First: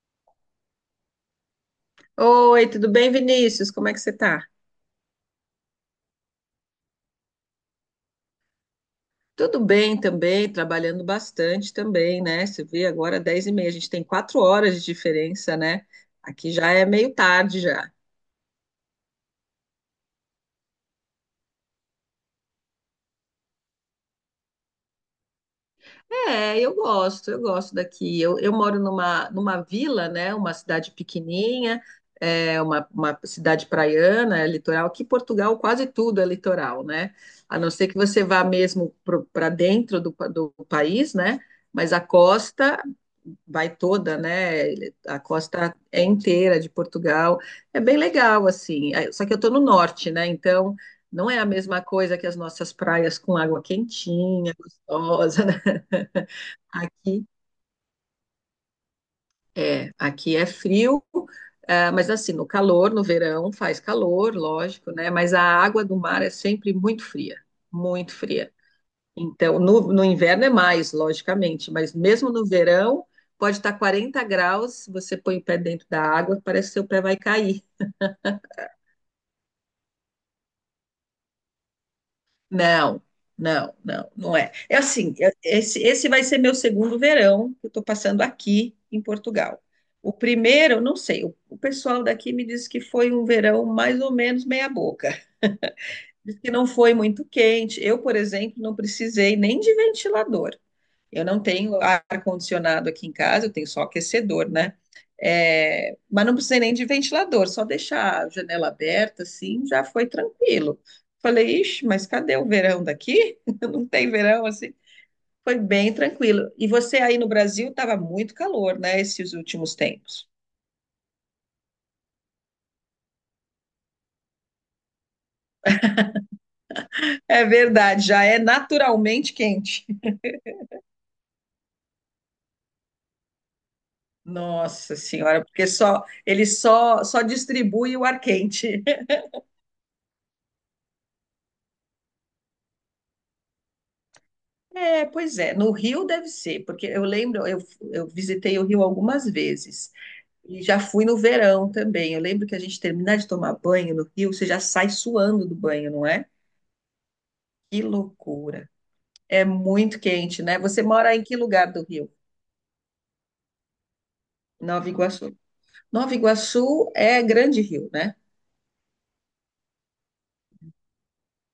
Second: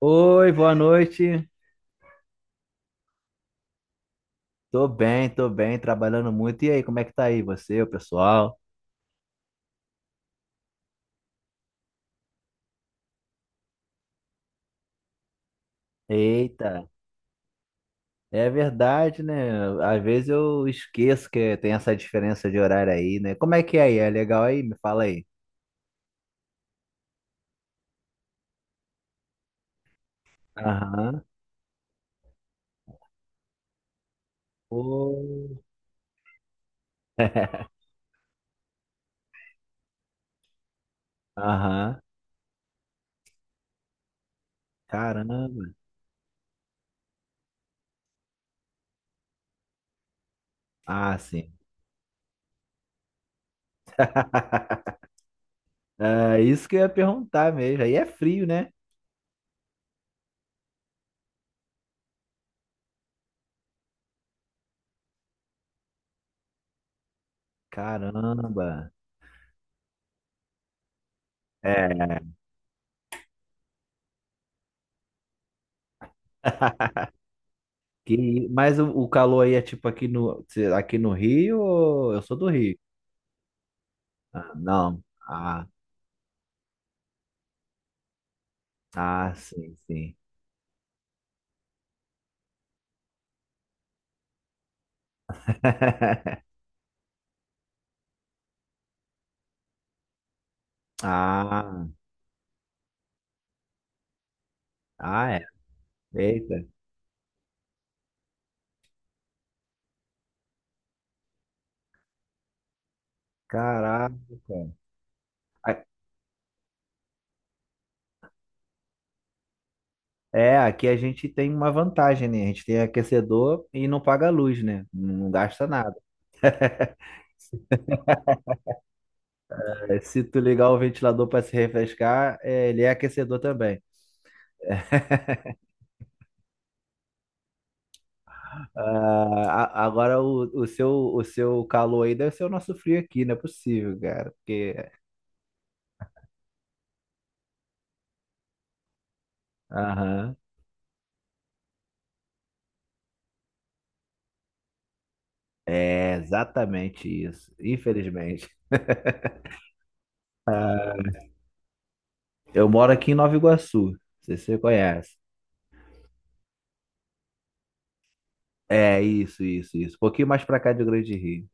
Oi, boa noite. Oi, tudo bem, Vinícius? Como é que você tá? Tô bem, trabalhando muito. E aí, como é que tá aí você, o pessoal? Tudo bem também, trabalhando bastante também, né? Você vê agora 10 e meia, a gente tem quatro horas de diferença, né? Aqui já é Eita, meio tarde já. é verdade, né? Às vezes eu esqueço que tem essa diferença de horário aí, né? Como é que é aí? É legal aí? Me fala aí. É, eu gosto daqui. Eu moro numa vila, né? Uma cidade Aham. pequenininha, é uma cidade praiana, é litoral. Aqui em Portugal Pô. quase tudo é litoral, né? A não ser que você vá mesmo para dentro do do país, né? Mas Aham. a costa vai toda, né? A Caramba. costa é inteira de Portugal. É bem legal, assim. Aí- Só que eu estou no norte, né? Então Ah, não é a sim. mesma coisa que as nossas praias com água quentinha, gostosa, né? É isso que eu ia Aqui perguntar mesmo. Aí é frio, né? aqui é frio, ah, mas assim, no calor, no verão faz calor, lógico, né? Mas a água do mar é sempre muito fria, muito fria. Caramba. Então, no inverno é mais, logicamente, mas É. mesmo no verão pode estar 40 graus, você põe o pé dentro da água, parece que seu pé vai cair. Que, mas o calor aí é tipo aqui aqui no Rio, ou- eu sou do Rio. Não, não, não Ah, é. É não. assim, eu- Ah, esse vai ser meu segundo verão que eu estou passando aqui em ah, Portugal. sim, O sim. primeiro, não sei, o pessoal daqui me disse que foi um verão mais ou menos meia boca. Diz que não foi muito quente. Eu, por exemplo, não precisei nem de ventilador. Eu não tenho Ah, ar-condicionado aqui em casa, eu tenho só aquecedor, né? ah, é. É, mas não Eita, precisei nem de ventilador, só deixar a janela aberta, assim, já foi tranquilo. Falei, ixi, mas cadê o verão daqui? Não tem caraca. verão, assim. Foi A- bem tranquilo. E você aí no Brasil estava muito calor, né, esses últimos tempos. é, aqui a gente tem uma vantagem, né? A gente tem aquecedor e não paga luz, né? Não gasta nada. É verdade, já é naturalmente quente. É, se tu ligar o ventilador para se refrescar, é, ele é aquecedor também. Nossa senhora, porque só ele só distribui o ar quente. Ah, a- agora o seu, o seu calor aí deve ser o nosso frio aqui, não é possível, cara. Porque É, pois é, no Rio deve ser, porque eu lembro, eu visitei o Rio algumas vezes aham. e já fui no verão também. Eu lembro que a gente terminar de tomar banho no Rio, você já sai suando do banho, não É é? exatamente isso. Que Infelizmente. loucura. É muito quente, né? Você mora em que lugar do Rio? Eu moro aqui em Nova Iguaçu. Não sei se você Nova conhece. Iguaçu. Nova Iguaçu é Grande Rio, né? É, isso, isso, isso. Um pouquinho mais pra cá de Grande Rio.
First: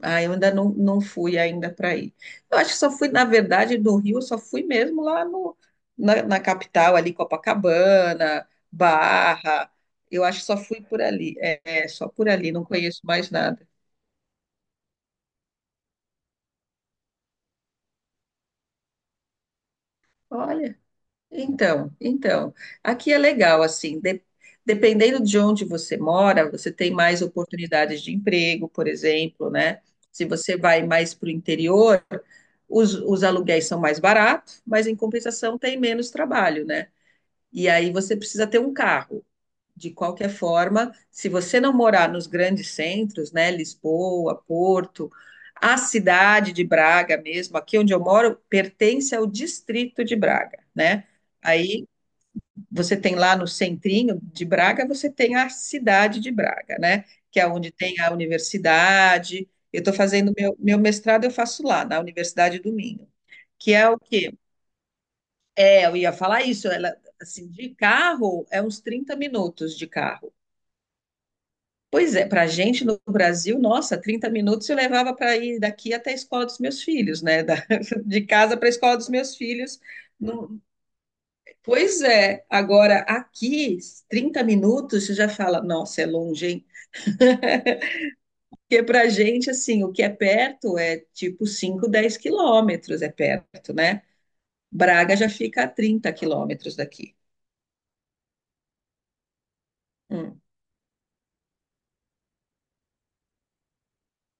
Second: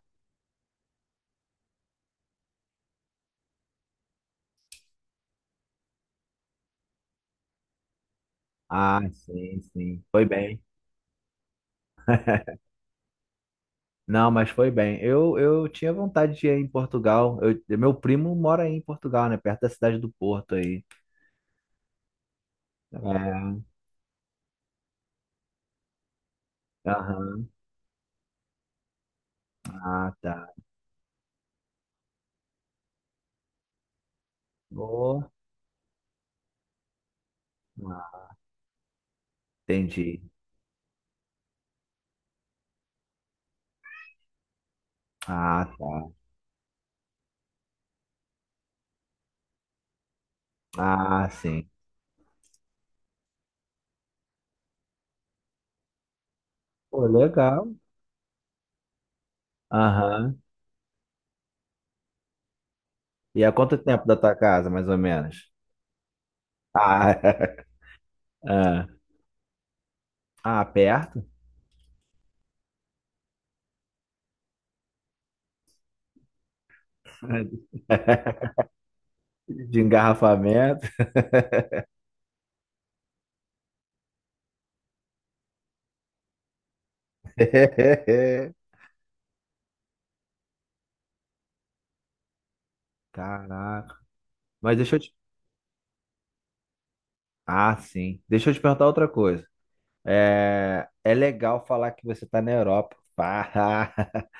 Ah, eu ainda não fui ainda para aí. Eu acho que só fui, na verdade, do Rio, eu só fui mesmo lá no, na, na capital, ali, Copacabana, Ah, sim, Barra. sim. Eu Foi acho que só bem. fui por ali. É, só por ali, não conheço mais nada. Não, mas foi bem. Eu tinha vontade de ir em Portugal. Eu- meu primo mora aí em Portugal, né? Perto da cidade do Porto Olha. aí. Então, aqui é legal, É. assim, de- dependendo de onde você mora, você tem mais Aham. oportunidades de emprego, por exemplo, né? Ah, Se tá. você vai mais para o interior, os aluguéis são mais baratos, mas em Boa. compensação tem menos trabalho, né? E aí você Ah, precisa ter um carro. De entendi. qualquer forma, se você não morar nos grandes centros, né? Lisboa, Porto, Ah, a tá. cidade de Braga mesmo, aqui onde eu moro, pertence ao distrito de Braga, né? Ah, sim. Aí você tem lá no centrinho de Braga, você tem a cidade de Braga, né? Pô, Que é legal. onde tem a universidade. Eu estou fazendo Aham. meu mestrado, eu faço lá, na Universidade do Minho. E há Que quanto é o tempo da quê? tua casa, mais ou menos? É, eu ia falar isso, ela, Ah, assim, de carro é uns ah, 30 minutos de carro. ah, perto Pois é, para a gente no Brasil, nossa, 30 minutos eu levava para ir daqui até a escola dos meus filhos, né? Da- de casa para a escola dos meus de filhos, engarrafamento. pois é, agora aqui, 30 minutos, você já fala, nossa, é longe, hein? Porque pra gente, assim, o que é perto é tipo 5 10 quilômetros é perto, Caraca. né? Mas deixa eu te... Braga já fica a 30 quilômetros daqui. Ah, sim. Deixa eu te perguntar outra coisa. Hum. É, é legal falar que você tá na Europa. Pá.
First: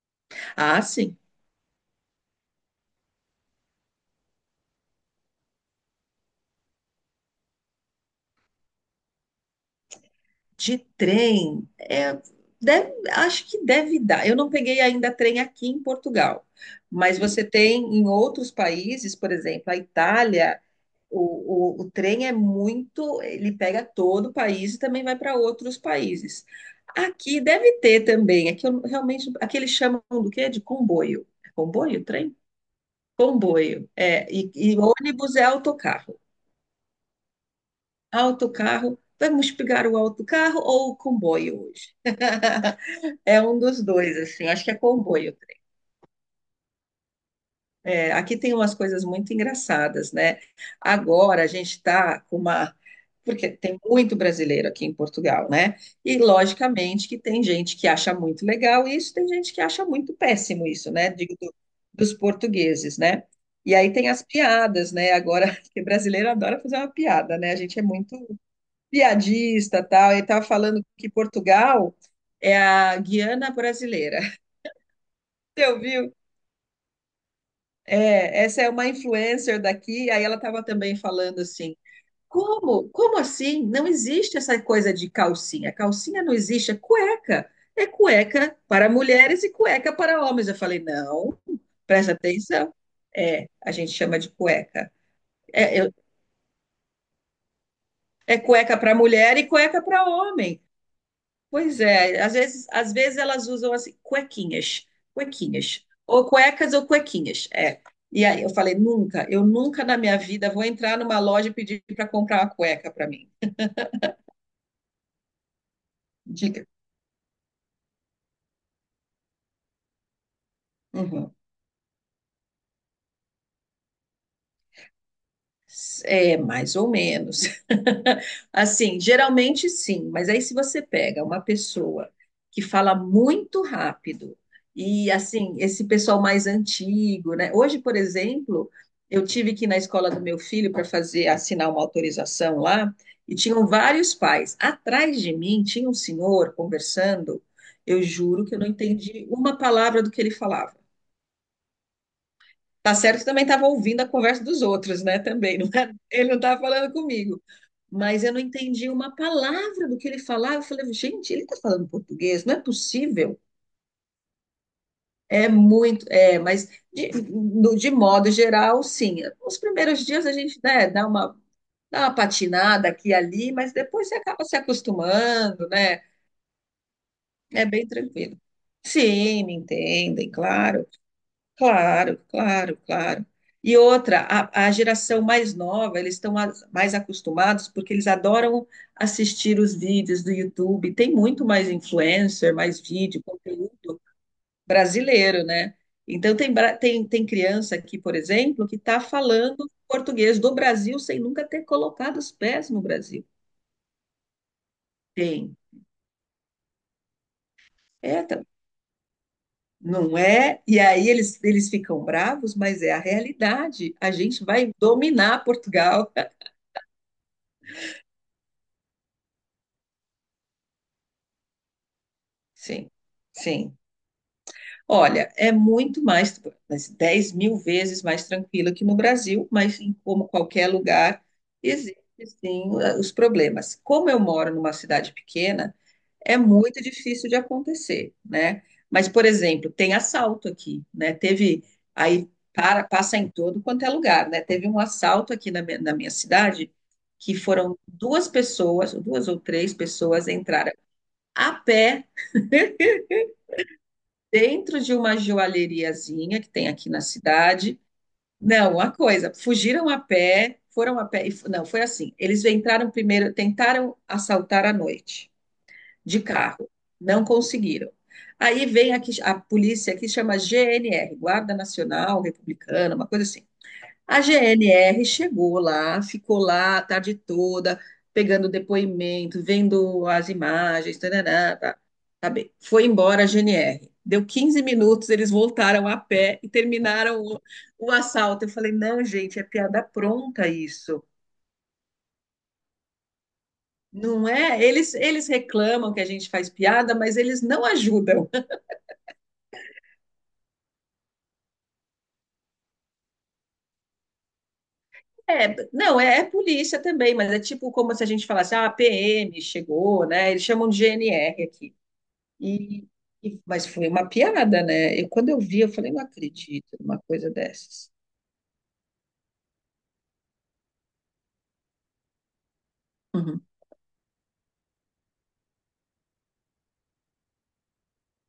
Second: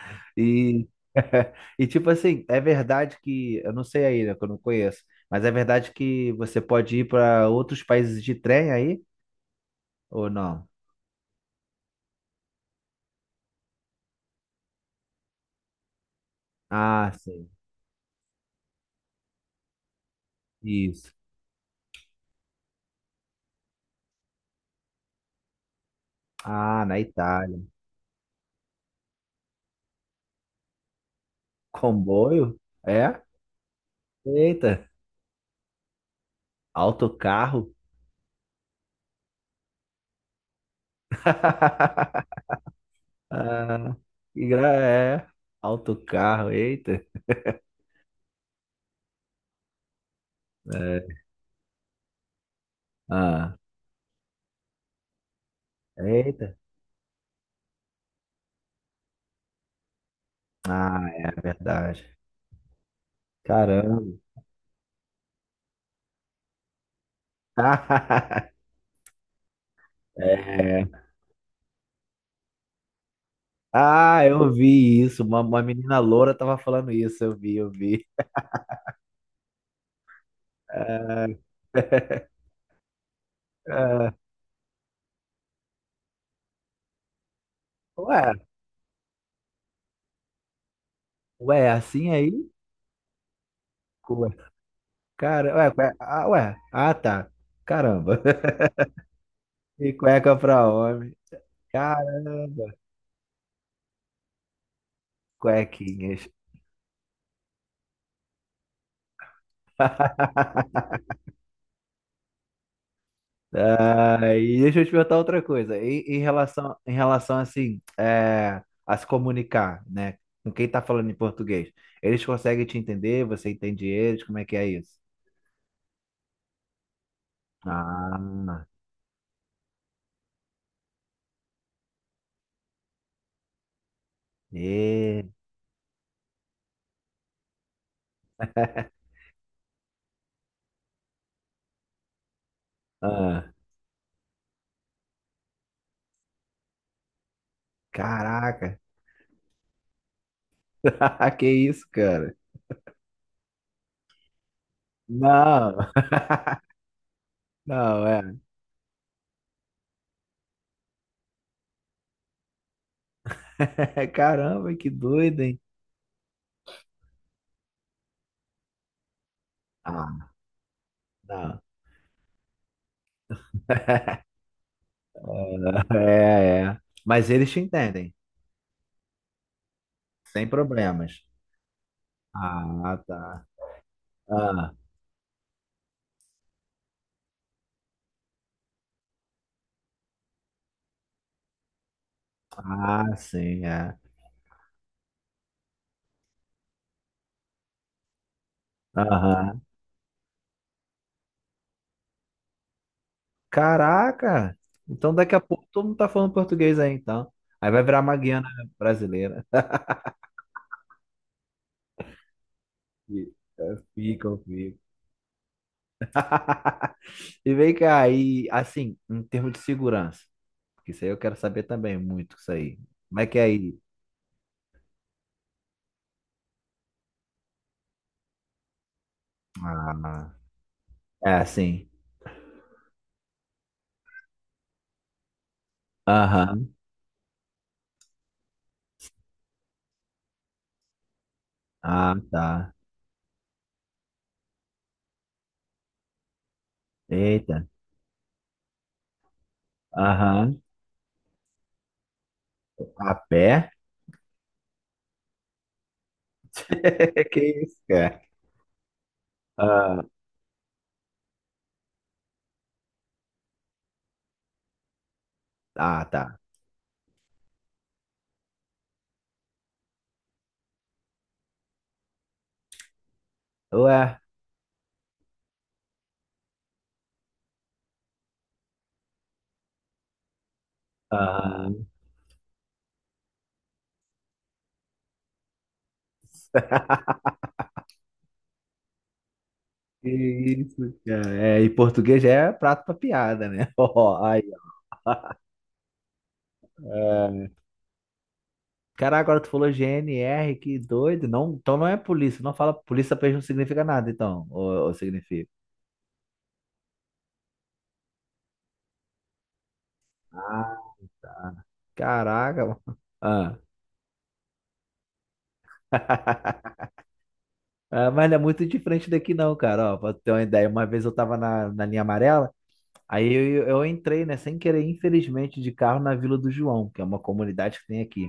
Ah, E, sim, e tipo assim, é verdade que... Eu não sei aí, né? Que eu não conheço. Mas é verdade que você pode ir para outros países de trem aí? Ou não? de trem, é, deve- acho que deve dar. Eu não peguei ainda trem aqui em Portugal, Ah, mas você sim. tem em outros países, por exemplo, a Itália. Isso. O trem é muito, ele pega todo o país e também vai para outros países. Ah, na Aqui Itália. deve ter também, aqui eu realmente, aqui eles chamam do quê? De comboio. É comboio, trem? Comboio? É? Comboio. É, e Eita, ônibus é autocarro. autocarro. Autocarro, vamos pegar o autocarro ou o comboio hoje? É um dos Ah, dois, que assim, acho gra... que é É, comboio. autocarro, eita. É, aqui tem umas coisas muito engraçadas, né? É. Agora a gente está com uma. Porque Ah, tem muito brasileiro aqui em Portugal, né? E eita. logicamente que tem gente que acha muito legal isso, tem gente que acha muito péssimo isso, Ah, né? é Digo, do- dos verdade. portugueses, né? E aí Caramba. tem as piadas, né? Agora, que brasileiro adora fazer uma piada, né? A gente é muito piadista, tal. Ele estava falando É. que Portugal é a Guiana brasileira. Ah, eu vi isso. Uma Você menina ouviu. loura tava falando isso. Eu vi, eu vi. É, essa é uma influencer daqui, aí ela estava também Ah, ah. falando assim: como? Como assim? Não existe essa coisa de calcinha. Calcinha não existe, é cueca. É Ué, cueca para mulheres e cueca para homens. Eu falei: não, ué, assim presta aí? atenção. É, a gente chama Ué, de cueca. cara, ué, É, eu- ué, ah, tá. Caramba. é cueca para mulher e cueca E para cueca homem. pra homem. Pois é, às Caramba, vezes, às vezes elas usam assim, cuequinhas, cuequinhas, ou cuequinhas. cuecas ou cuequinhas, é. E aí eu falei, nunca, eu nunca na minha vida vou entrar numa loja e pedir para comprar uma cueca para mim. Ah, e deixa eu te perguntar outra coisa. Em Diga. relação, em relação assim, é, a se comunicar, né? Com quem tá falando em Uhum. português. Eles conseguem te entender? Você entende eles? Como é que é isso? É, mais ou menos. Ah, Assim, geralmente sim, mas aí se você pega uma pessoa que fala muito rápido e e, assim, esse pessoal mais antigo, né? Hoje, por exemplo, eu tive que ir na escola do meu filho para fazer assinar uma autorização lá e ah, tinham vários pais. Atrás de mim tinha um senhor conversando. Eu juro que eu não caraca. entendi uma palavra do que ele falava. Que isso, cara? Tá certo que também estava ouvindo a conversa dos outros, né? Também, não Não. era- ele não estava falando comigo, Não, mas eu é. não entendi uma palavra do que ele falava. Eu falei, gente, ele está falando português, não é possível. Caramba, que doido, É hein? muito, é, mas de, no- de modo geral, sim. Os primeiros dias Ah, a gente, né, dá uma, não. dá uma patinada aqui e ali, mas depois você acaba se acostumando, É, né? é. É. Mas eles te É bem entendem, tranquilo. Sim, me entendem, sem claro. problemas. Claro, claro, Ah, claro. tá. E outra, a Ah, geração mais nova, eles estão as- mais acostumados porque eles adoram assistir os vídeos do YouTube. Tem muito mais influencer, mais ah, vídeo, sim, é. conteúdo brasileiro, né? Então, tem, bra- tem criança aqui, por exemplo, que está Aham. falando português do Brasil sem nunca ter colocado os pés no Brasil. Caraca! Então daqui a Tem. pouco todo mundo tá falando português aí, então. Aí vai virar uma É, tá- Guiana brasileira. não é? E aí eles ficam bravos, mas é a E- é, realidade. A fica, gente vai fica. dominar Portugal. E vem cá, e assim, em termos de segurança, porque isso aí eu quero saber também muito, isso aí. Sim, Como é que é aí? sim. Olha, é muito mais, mas 10 mil vezes mais tranquilo que no Brasil, mas em como Ah, qualquer lugar, é assim. existem sim os problemas. Como eu moro numa cidade pequena, é Aham. muito difícil de acontecer, né? Mas, por exemplo, tem assalto aqui, né? Teve, Ah, aí tá. para, passa em todo quanto é lugar, né? Teve um assalto aqui na minha cidade, que Eita. foram duas pessoas, duas ou três pessoas Aham. entraram a pé A pé? dentro de uma joalheriazinha que tem aqui na Que isso, cidade. cara? Não, uma coisa, fugiram a Ah, pé, foram a pé. E f- Não, foi assim. Eles entraram primeiro, tentaram assaltar à noite, ah, de tá. carro. Não conseguiram. Aí vem aqui a polícia que chama GNR, Guarda Nacional Republicana, uma coisa assim. Ué, A GNR chegou lá, ficou lá a tarde toda, pegando depoimento, vendo as imagens, tarará, ah, tá, tá bem. Foi embora a GNR. Deu 15 minutos, eles voltaram a pé e terminaram o assalto. Eu falei, não, gente, é piada que pronta isso, isso. cara? É, em português já é prato pra piada, né? Ó, Não aí, é? Eles ó. reclamam que a gente faz piada, mas eles É. não ajudam. Cara, agora tu falou GNR, que doido. Não, então não é polícia. Não fala polícia pra eles não significa nada, então. Ou É, significa? não, é, é polícia também, mas é tipo como se a gente falasse, ah, a PM chegou, né? Eles chamam de Ah, GNR aqui. caraca, E, mano. Ah, mas foi uma piada, né? Eu, quando eu vi, eu falei, não acredito numa coisa dessas. ah, mas não é muito diferente daqui, não, cara. Ó, pra tu ter uma ideia, uma vez eu tava na, na linha amarela. Aí Uhum, eu entrei, né, sem querer, infelizmente, de carro na Vila do João, que é uma comunidade que tem aqui.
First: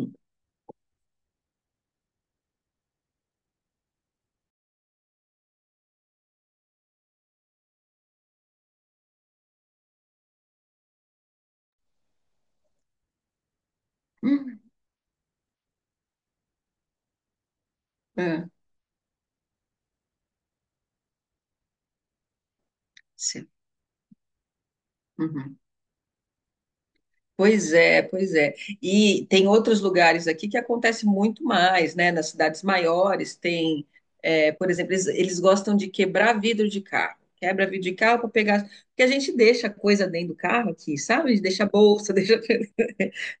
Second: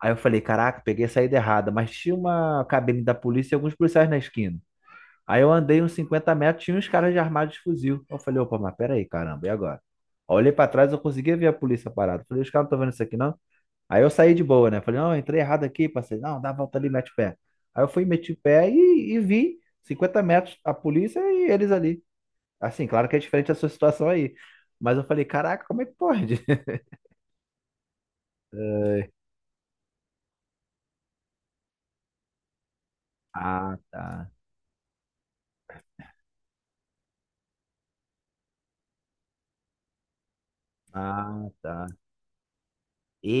Aí eu falei, caraca, peguei a saída errada, mas tinha uma cabine da polícia e alguns policiais na esquina. Aí eu andei uns 50 metros, tinha uns caras de armados de fuzil. Eu falei, opa, mas peraí, caramba, e agora? Aí eu olhei pra trás, eu conseguia ver a polícia parada. Falei, os caras não estão vendo isso aqui, não? Aí eu saí de uhum, boa, né? Falei, não, entrei errado aqui, passei, não, dá a volta ali, mete o pé. Aí eu fui, meti o é, pé e vi 50 metros a polícia e eles ali. Assim, claro que é sim, diferente a sua situação aí. Mas eu falei, uhum. caraca, como é que pode? Pois é, pois é. Ai, E tem outros lugares aqui que acontece muito mais, né? Nas cidades maiores ah, tem, tá. é, por exemplo, eles gostam de quebrar vidro de carro. Quebra vidro de carro para pegar. Porque a gente deixa coisa dentro do carro aqui, sabe? A gente Ah, deixa tá. bolsa, deixa.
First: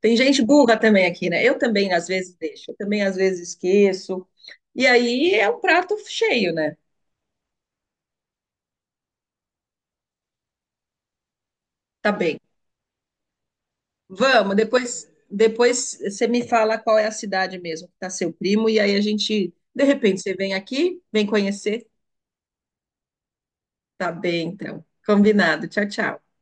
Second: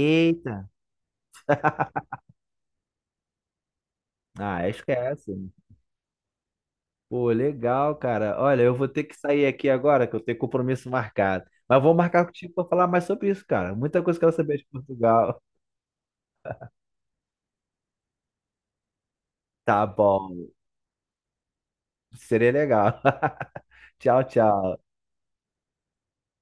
Tem gente burra também aqui, né? Eu também às vezes deixo, eu também às vezes esqueço. Ah, E esquece. aí é um prato cheio, né? Pô, legal, cara. Olha, eu vou ter que sair aqui agora, que eu tenho compromisso marcado. Mas vou Tá marcar bem. contigo para falar mais sobre isso, cara. Muita coisa que eu quero Vamos, saber de depois, Portugal. depois você me fala qual é a cidade mesmo que está seu primo, e aí a gente, de Tá repente, você bom. vem aqui, vem conhecer. Seria legal. Tá Tchau, bem, tchau. então. Combinado. Tchau, tchau.